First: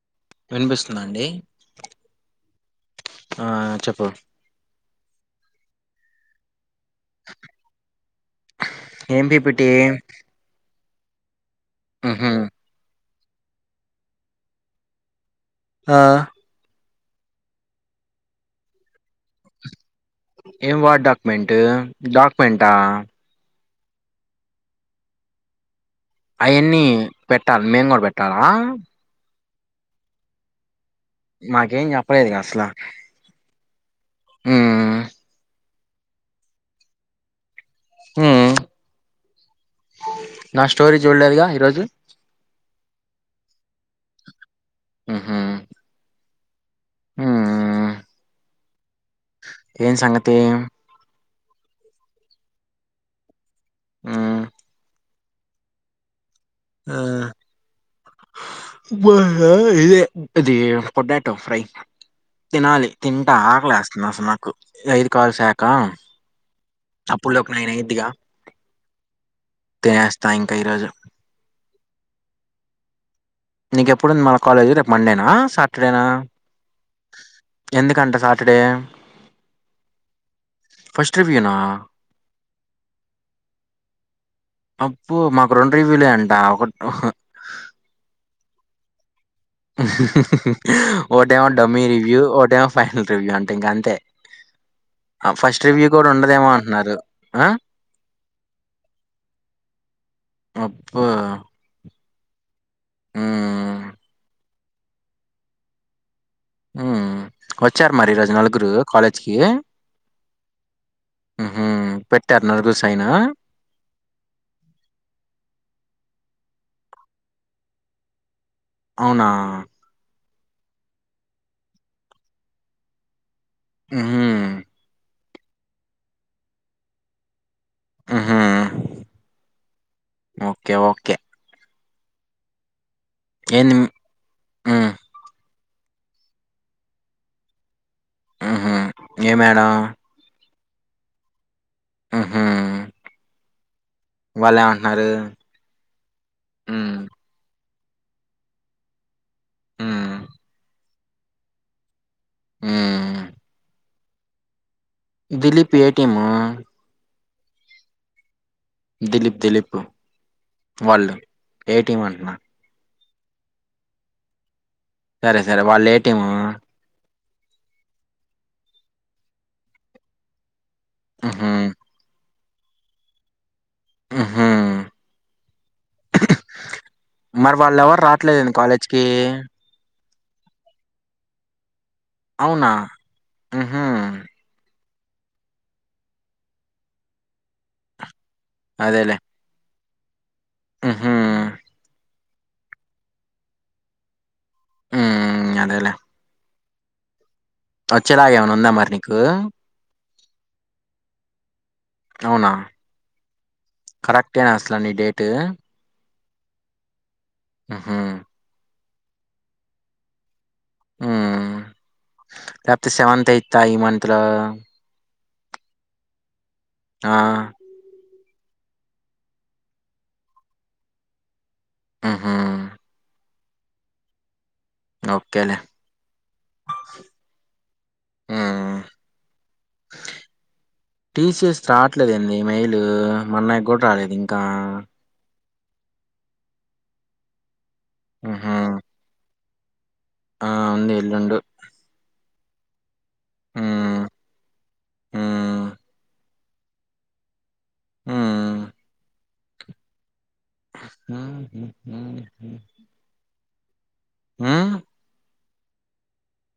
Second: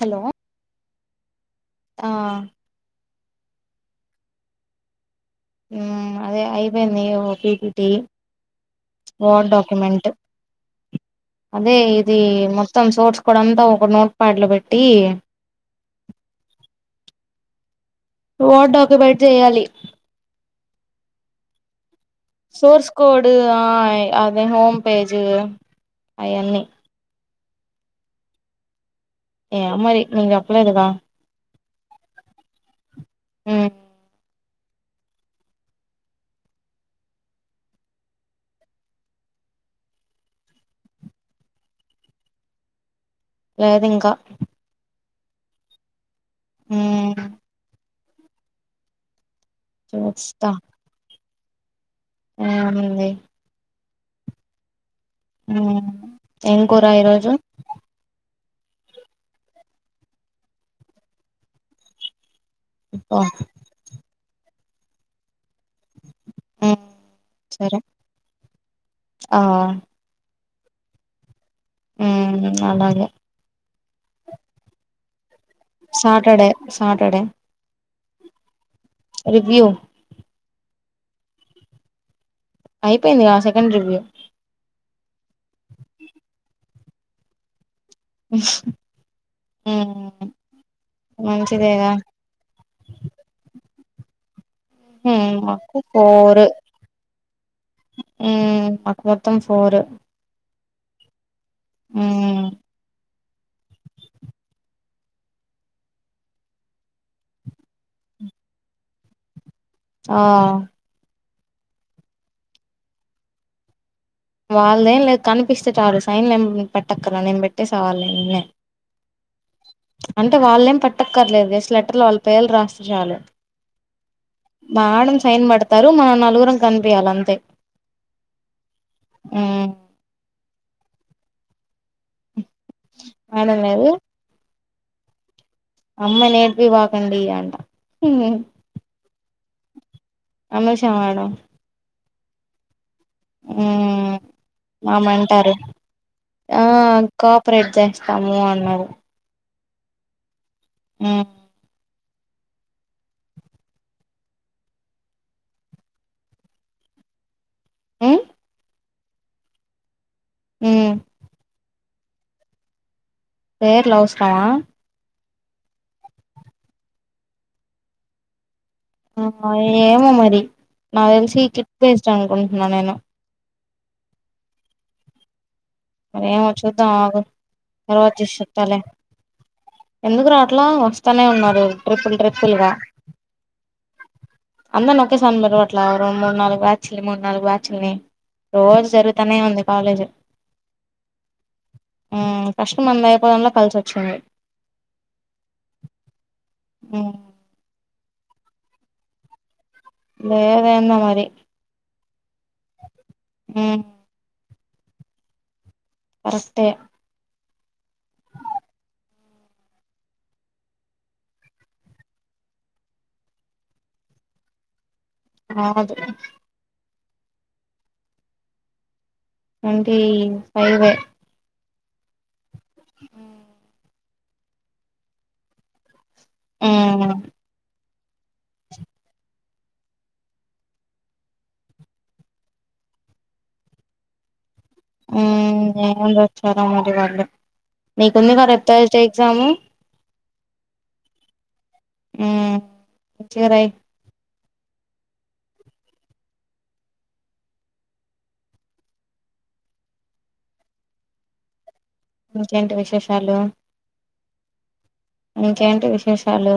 Hello వినిపిస్తుందా అండి? ఆ ఆ చెప్పు ఊ అదే అయి పోయింది ఓ పిపిటి ఏం వార్డ్ పిపిటి డాక్యుమెంట్ అదే ఇది ఉహు మొత్తం సోర్స్ అంతా ఒక నోట్ ప్యాడ్ లో పెట్టి ఆ వార్డ్ డాక్యుమెంట్ చేయాలి ఏం వార్డ్ డాక్యూమెంట్? సోర్స్ కోడ్ ఆ అదే హోమ్ పేజ్ అయన్నీ పెట్టాలి, మేం కూడ్ పెట్టాలా? ఎమ్ మరి, నీక్ చెప్పలేద్ గా మాకేం చెప్పలేదుగా అసలు ఉ ఉమ్మ్. ఉమ్, నా స్టోరీ చూడలేదుగా ఈరోజు. లేద్ ఇంకా. ఉహుమ్. ఉమ్ హుమ్మ్. ఏం సంగతి. ఏం ఉన్నింది. ఉమ్. ఉమ్, ఏం కూర ఆ ఈరోజు. [inaudible] ఇదే ఇది పొటాటో ఫ్రై. తినాలి, ఓ తింటా. ఆకలే ఏస్తోంది అసల్ నాకు, ఇగ ఐదు కాల్స్ అప్ కా. ఉమ్ అప్పుట్లోపూ నైన్ సరే అయిద్దిగా, ఆ తినేస్తా ఇంక్ తిరాజు. ఉహుమ్ అలాగే. నీక్ ఎప్పుడుంది మా కాలేజ్ రేపు మండేనా, సాటర్డేనా. సాటర్డే సాటర్డే ఎందుక్ కంటా సాటర్డే. రివ్యూ. ఫస్ట్ రివ్వు నా? అయిపోయిందిగా సెకండ్ రివ్యూ అప్పు మాకు రెండు రీవ్యూలే అంట. ఒకట్ ఓహో అ ఓటేమో డమ్మీ మంచిదేగా రివ్యూ, ఓటేమో ఫైనల్ రివ్యూ అంట. ఇంకా అంతే. హుమ్మ్, ఫస్ట్ మాకు రివ్యూ కూడా ఫోర్. ఉండదేమో అంటున్నారు ఆ ఉమ్ మాకు మొత్తం, ఫోర్. అబ్బో. ఉమ్మ్. మ్మ్ ఉమ్ కొచ్చారు మరి, ఈ రోజు నలుగురు కాలేజ్కి? ఆ. ఉహుమ్, పెట్టార్ [unintelligible] సైనా. వాళ్ళదేం లేద్ కనిపిస్తే చాలు, సైన్లు ఏం మీ పెట్టక్కర్ లే, నేన్ బేట్టేసే వాళ్ళే నిన్నే. అవునా. అంటే వాళ్లేం పట్టక్కర్లేదు, జేస్ట్ లెటర్లో వాళ్ళ పేర్లు రాస్తే చాలు. మ్హూ మేడమ్ సైన్ బెడ్తారు, మనం నలుగురం కనిపియ్యలే అంతే. ఉహుమ్, ఉమ్, ఓకే ఓకే. [unintelligible] లేవు. ఊ. అమ్మ నీ ఏడ్పిబాకాండి అంటా. ఉహుమ్, ఏ మేడం. అనుష మేడం. ఉహుమ్. ఉమ్ మ్యామ్ అంటారు, ఆ హ్మ్ కాపరేట్. తెచ్చుకోండి అన్నాది. ఉమ్మ్. ఉ. ఉమ్మ్. Dilip A team. ఉమ్. దిలీప్ దిలీపు, మ్మ్ వాళ్ళు ఏ టీం అంటున్నా. ఫేర్ లౌస్ కదా. సరే, సరే వాళ్ళు ఏ టీము. ఆ ఏమో మరి నాకు తెలిసి ఉహూ కిట్ వెస్ట్ అనుకుంటున్నా నేను ఉహు మరి ఏమో చూద్దాం ఆగు మరి వాళ్ళ ఎవరు తర్వాత చూసి రాట్లేదండి చెప్తాలే కాలేజ్కి ఎందుకు రావట్ల వస్తానే ఉన్నారు ట్రిప్పుల్ ట్రిప్పుల్గా అవునా ఉహూ అందరినీ ఒకేసారి పిలవట్ల ఒక రెండు మూడు నాలుగు బ్యాచ్ల్ని మూడు నాలుగు బ్యాచ్ల్ని రోజు జరుగుతానే ఉంది కాలేజ్ ఉహు ఫస్ట్ మనది అయిపోవాడం లో కలిసి వచ్చింది హ్మ్మ్ అదేలే ఉ వచ్చేలాగ ఏమైనా ఉందా మరి నీకు లేదెందో మరి అవునా ఉమ్ కరెక్టేనా అసల నీ డేటు కరెక్ట్ యే ఉహు హూ లేపోతే సెవెంతయితా ఈ మంత్ లో కాదు ఆ టంటీ ఫైవే ఉహు ఓకె లె ఊ హ్మ్. టీసెస్ రాట్లేదేంది మెయిల్ మా అన్నాయక్కూడా రాలేదు ఇంకా ఏమో లే వస్తె రాని లేకపోతే పోని లే నీకు ఉంది హుహు. కదా ట్యూస్డే ఎగ్జామ్ ఆ ఉంది ఇల్ండు హ్మ్మ్ మంచిగా రాయి హ్మ్మ్ హూ హూ ఇంకెంటి విశేషాలు హూ ఇంకేంటి విశేషాలు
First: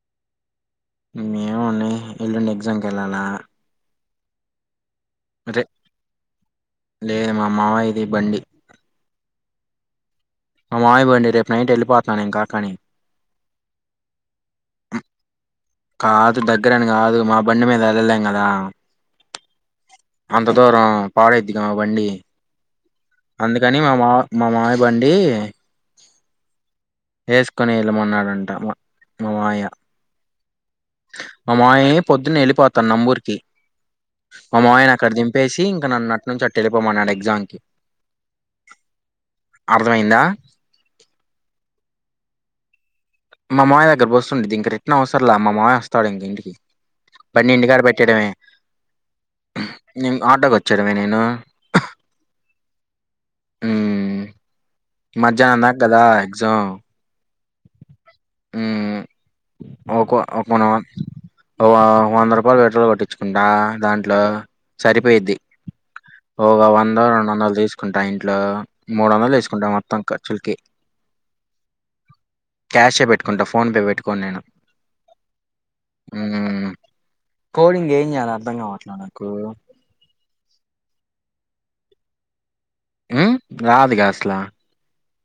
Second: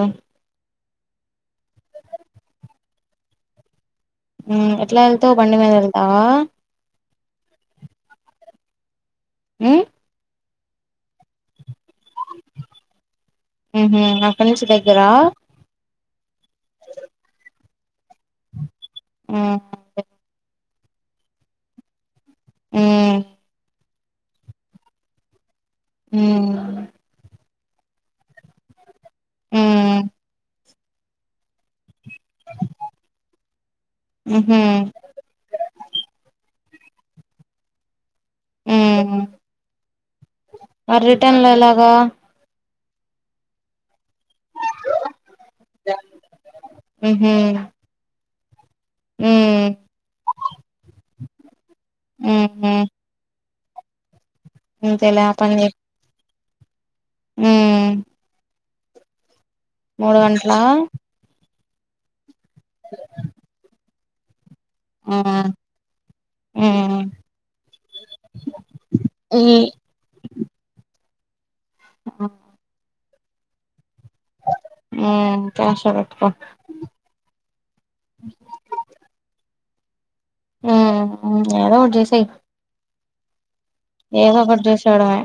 ఏముంటాయి ఎల్లుండి ఎగ్జామ్ కెళ్ళాలా హూ ఎట్లా ఎల్తవ్ బండి మీదెల్తావా లే మా మామయిది బండి ఊ మా మామయ బండి రేపు నైట్ ఎల్లిపోతానింకా కానీ ఉహూ అక్కడి నుంచి దగ్గరా కాదు దగ్గరని గాదు మా బండి మీద ఎల్లలేం గదా ఉహు అంత దూరం పాడయింది గా బండి మ్మ్ అందుకని మా మా మా మామయ బండి హూ ఏసుకొని వెళ్ళమన్నాడంట మ మా మామయ్య మ్మ్ మా మామయా పొద్దున్నే ఎల్లిపోతన్నంబూరికి మా ఊహూ మామయను అక్కడ దింపేసి ఇంకా నన్నట్నుంచి అట్ ఎలిపోమాన్నాడు ఎగ్జామ్ కి ఊ అర్థమైందా మరి రిటన్ ఎలాగా మా మామయ దగ్గర బోస్ దింక రిటన్ అవసరం లా మా మామయ వస్తాడు ఇంక ఇంటికి ఊహూ బండి ఇంటికాడ పెట్టయడమే మ్మ్ నేమ్ ఆటోకి వచ్చెడమే నేను ఊహూ ఉమ్మ్ అంతేలే మధ్యాహ్నం దాక గదా ఎగ్జామ్ ఉమ్మ్ ఉమ్ ఒకొ గంటలా ఓకున్నావా ఓవ వంద రూపాయలు పెట్రోల్ కొట్టించుగుండా దాంట్లో సరిపోయిద్ది మ్మ్ ఒగ వంద మ్మ్ రెండు వందలు తీసుకుంటా ఇంట్లో మూడు వందలు తీసుకుంటా మొత్తం ఖర్చుల్కి మ్ షే పెట్టుకుంటా ఫోన్ పే పెట్టుకోన్ నేను మ్మ్ క్యాష్ లో పెట్టుకో కోడింగ్ ఏం చేయాలో అర్థం గావట్లే నాకు మ్మ్ ఏదోటి జేసేయ్ మ్మ్ ఏదో ఒకటి జేసాడమే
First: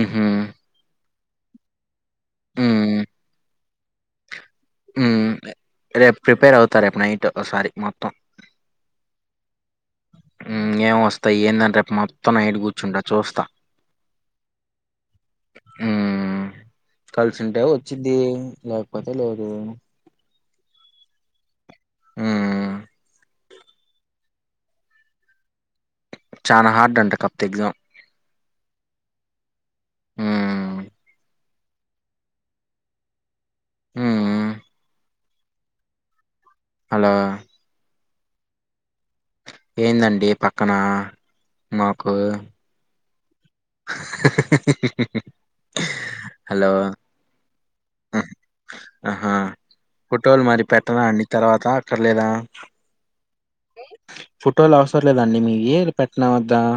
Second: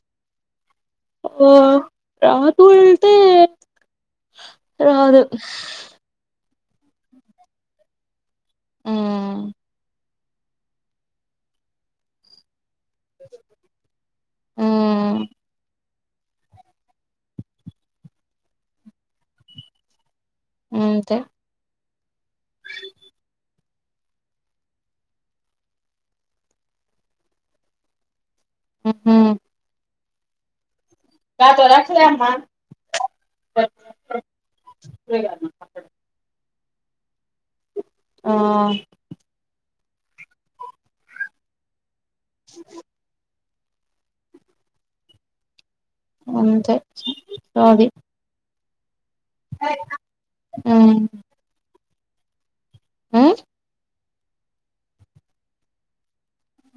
మ్ హు ఒ రాదు అంటే రాదు మ్ రేపు ప్రిపేర్ అవుతా రేపు నైట్ ఒకసారి మొత్తం మ్మ్ మ్ ఏం వస్తాయి ఏందని రేపు మొత్తం నైట్ గు ర్చుండ చూస్తా మ్మ్ ఆ కలిసి ఉంటే వచ్చిద్ది లేకపోతే లేదు మ్ అంతే మ్ చానా హార్డ్ అంట కాపోతే ఎగ్జాం మ్ హు హ్మ్ గదరా తయమా హ్మ్ హలో మ్మ్ ఏందండి పక్కన మాకు హలో అంతే సోది ఆహా ఫోటోలు మరి పెట్టనా అండి తర్వాత అక్కర్లేదా మ్ ఫోటోలు అవసరం లేదా అండి మీయి పె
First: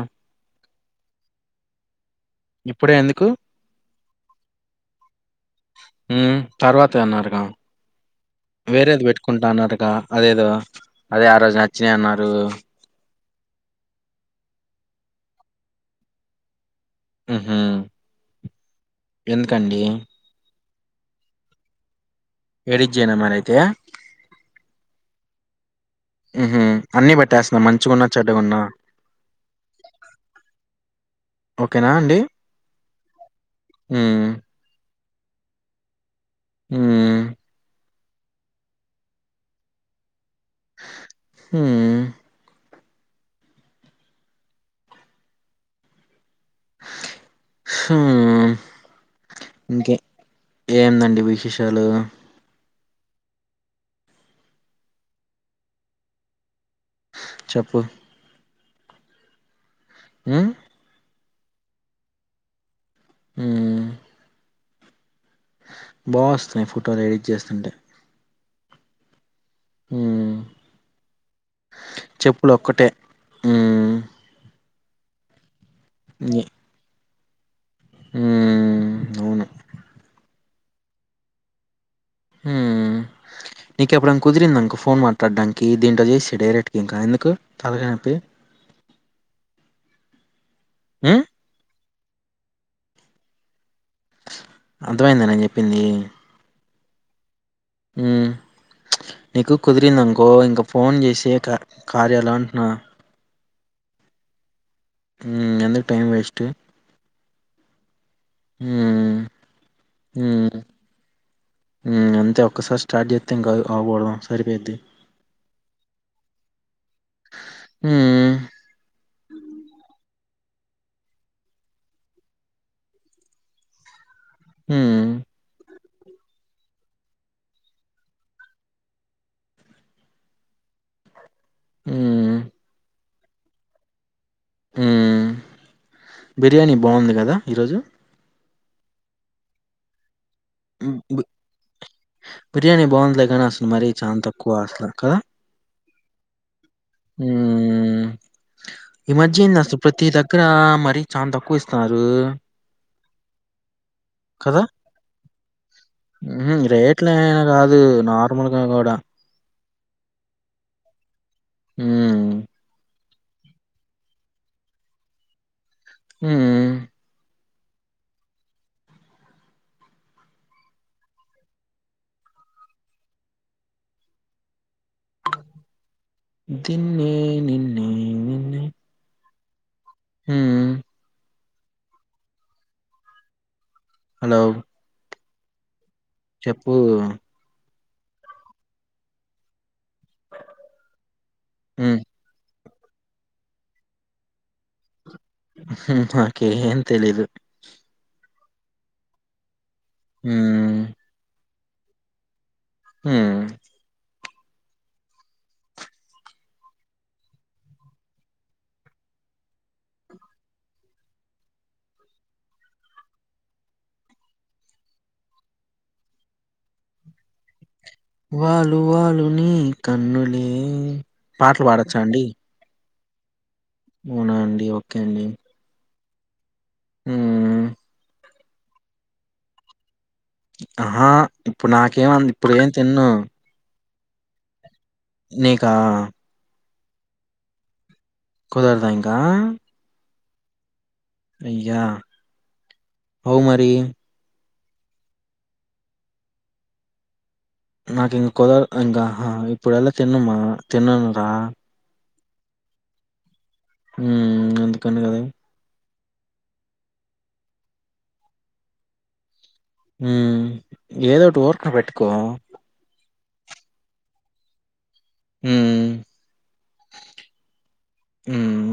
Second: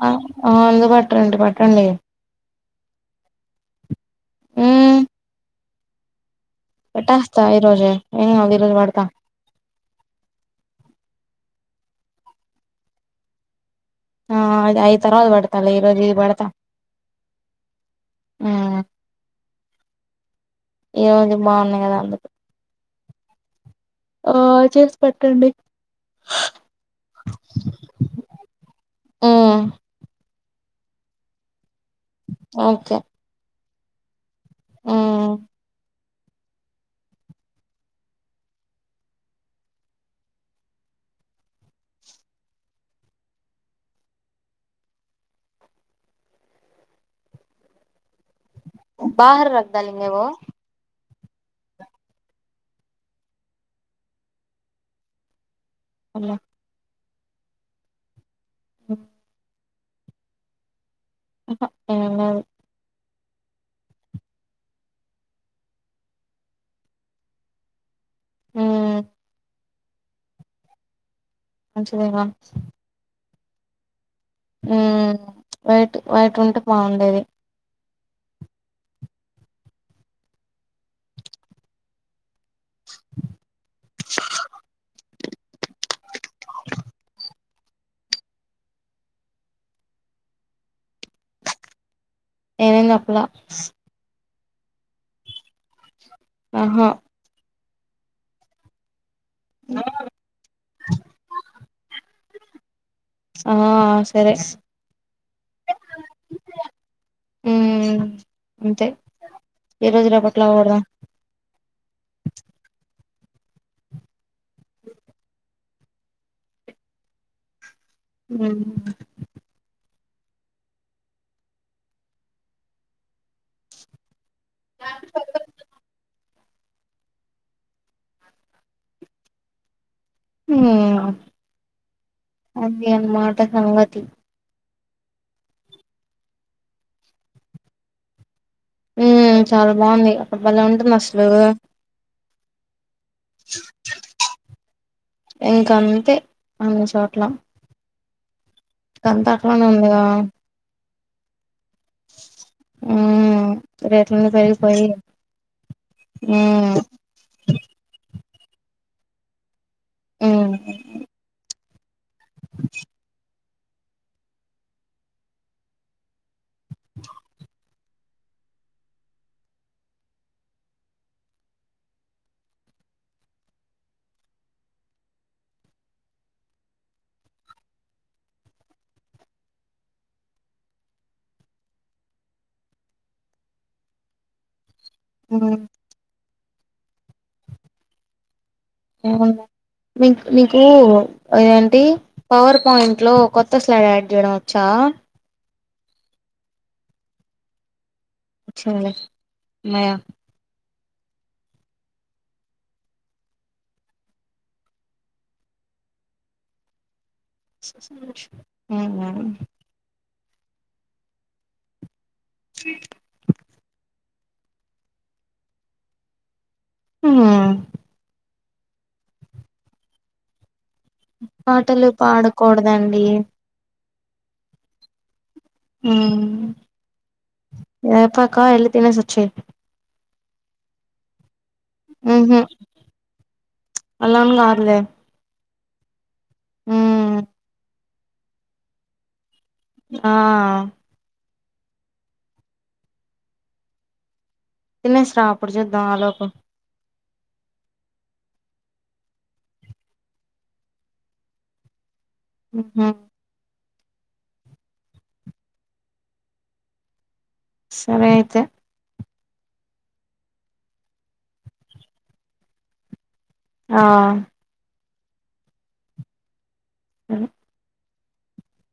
ఆ ముందు పట్టండి పట్టండి ఇప్పుడే ఎందుకు మ్మ్ మ్మ్ తర్వాతే అన్నారుగా పెట్టేస్తా ఈ రోజే ఏం కాదు ఈ రోజు పడతా వేరేది పెట్టుకుంటా అన్నారు గ అదేదో అదే ఆ రోజు నచ్చినీ అన్నారు ఆ అ అయ్ తర్వాత బెడతాలె ఈ రజు ఇది బెడతా మ్ హు మ్మ్ ఎందుకండి ఈ రోజు బావున్నాయ్ కదా అందుకు ఇరిజినా మ్యాన్ అయితే ఓ చేసి పెట్టండి మ్ హు అన్ని బెట్టేస్తున్నా మంచిగున్నా చెడ్డగున్నా మ్మ్ ఓకేనా అండి ఓకే మ్మ్ మ్మ్ మ్మ్ ఉమ్మ్ ఉమ్మ్మ్ బహర్ రగ్దాలింగే ఓ ఏందండి విశేషాలు [unintelligible] చెప్పు ఓ హు ఆహా ఏంలేదు హు బావస్తున్నాయి ఫోటోలు ఎడిట్ చేస్తుంటే హ్మ్ హు మంచిదేన హు ఉ వైట్ వైట్ ఉంటే బాగుండేది ఉ అవును నీకెప్పుడున్న కుదిరిందనుకో ఫోన్ మా ట్టడ్డానికి దీంట్లో చేసి డైరెట్కి ఇంకా ఎందుకు తలకాయ్ నోప్పి ఉ [unintelligible] అర్థమైంద నేను చెప్పింది ఆహా నీకు కుదిరిందనుకో ఇంక ఫోన్ చేసే క కర్యాల న్నా ఆ సరే హ్మ్. ఎందుకు టైం వేస్టు. ఉ అంతే హ్మ్. ఏ రోజు రెపట్లో హ్మ్. ఇపోగొధం హ్మ్. అంతే ఒక్కసారి స్టార్ట్ చేస్తే ఇంకా ఆపోడం సరిపోయిది ఆ హు హు హ్మ్. అది అనమాట సంగతి బిర్యానీ బాగుంది కదా ఈరోజు ఉ చాలా బాగుంది అక్కడ బలే ఉంటుంది హ్మ్. బి అసలు బిర్యానీ బాగుందిలే కానీ అసలు మరీ చాల తక్కువ అసలు కదా ఇంక అంతే అన్ని చోట్ల ఇ అంతా మధ్య ఏంది అట్లానే అసలు ఉందిగా ప్రతి దగ్గర మరి చాందక్కువ ఇస్ న్నారు హ్మ్ రేట్లన్నీ కదా పెరిగిపోయి హ్మ్ రేట్లు ఏ కాదు నార్మల్గా కూడ ఉ ఊ హు నిన్నే నిన్నే నిన్నే హు హలో హు చెప్పు నీ నీకు ఏంటి హ్మ్. పవర్ పాయింట్ లో కొత్త స్లైడ్ యాడ్ చేయడం వచ్చా నాకేం తెలీదు వచ్చింది మయ హ్మ్. హు ఉ స హు వాలు వాలు నీ కన్నులే పాటలు పాడొచ్చా అండి? పాడకూడదండీ అవునా అండి ఒక్కే అండి హ్మ్. ఆ యాపకాయలు తిని సచ్చే ఆహా ఇప్పుడు నాకేమ ఇప్పుడెం తిన్నూ అలాన్గాదులే నీకా కుదర్దా ఇంకా ఆ అయ్యా ఔ మరీ తినేసిరా అప్పుడు చూద్దాం ఆలోపు నాకెందుకో ఇంకా హ ఇప్పుడు ఎలా తిన్నమా తిననురా ఉహు ఉమ్మ్ అందుకని గదా సరే అయితే మ్మ్ ఏదోటి ఓర్క్న పెట్టుకో ఆ హ [unintelligible] మ్మ్మ్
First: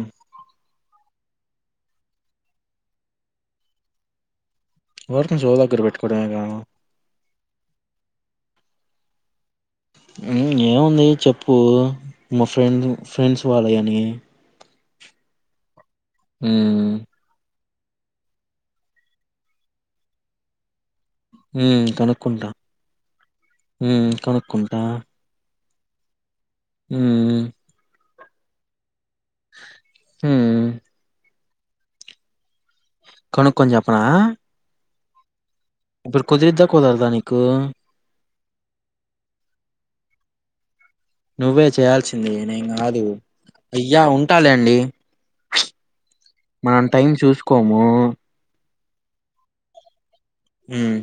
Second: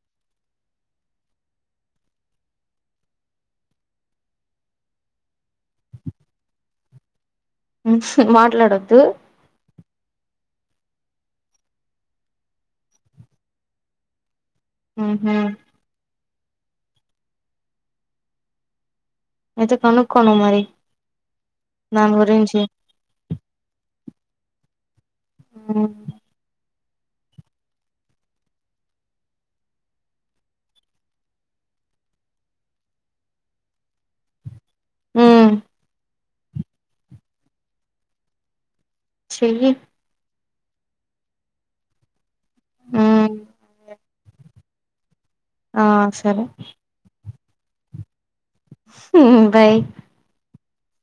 ఊరికనే చెవు దగ్గర పెట్టుకోవడమేగా మ్మ్ హ్ మాట్లాడొద్దు మ్మ్ ఏముందీ చెప్పూ మా ఫ్రెండ్ ఫ్రెండ్స్ వాళ్ళయనీ ఊ హూ మ్మ్మ్మ్ అయితే కనుక్కో నూ మరి ఉమ్మ్ దాని కనుక్కుంటా గురించి ఉమ్మ్ కనుక్కుంటా ఆ ఊ ఊ కొనుక్కొని చప్పునా ఊ ప్పుడు కుదిరిద్దా కుదరదా నీకూ చెయ్యి నువ్వే చేయాల్సింది నేంగాదు హ్మ్ అయ్యా ఉంటాలే అండీ ఆ సరే కొమా మ్మ్ ఊఉ బై హ్మ్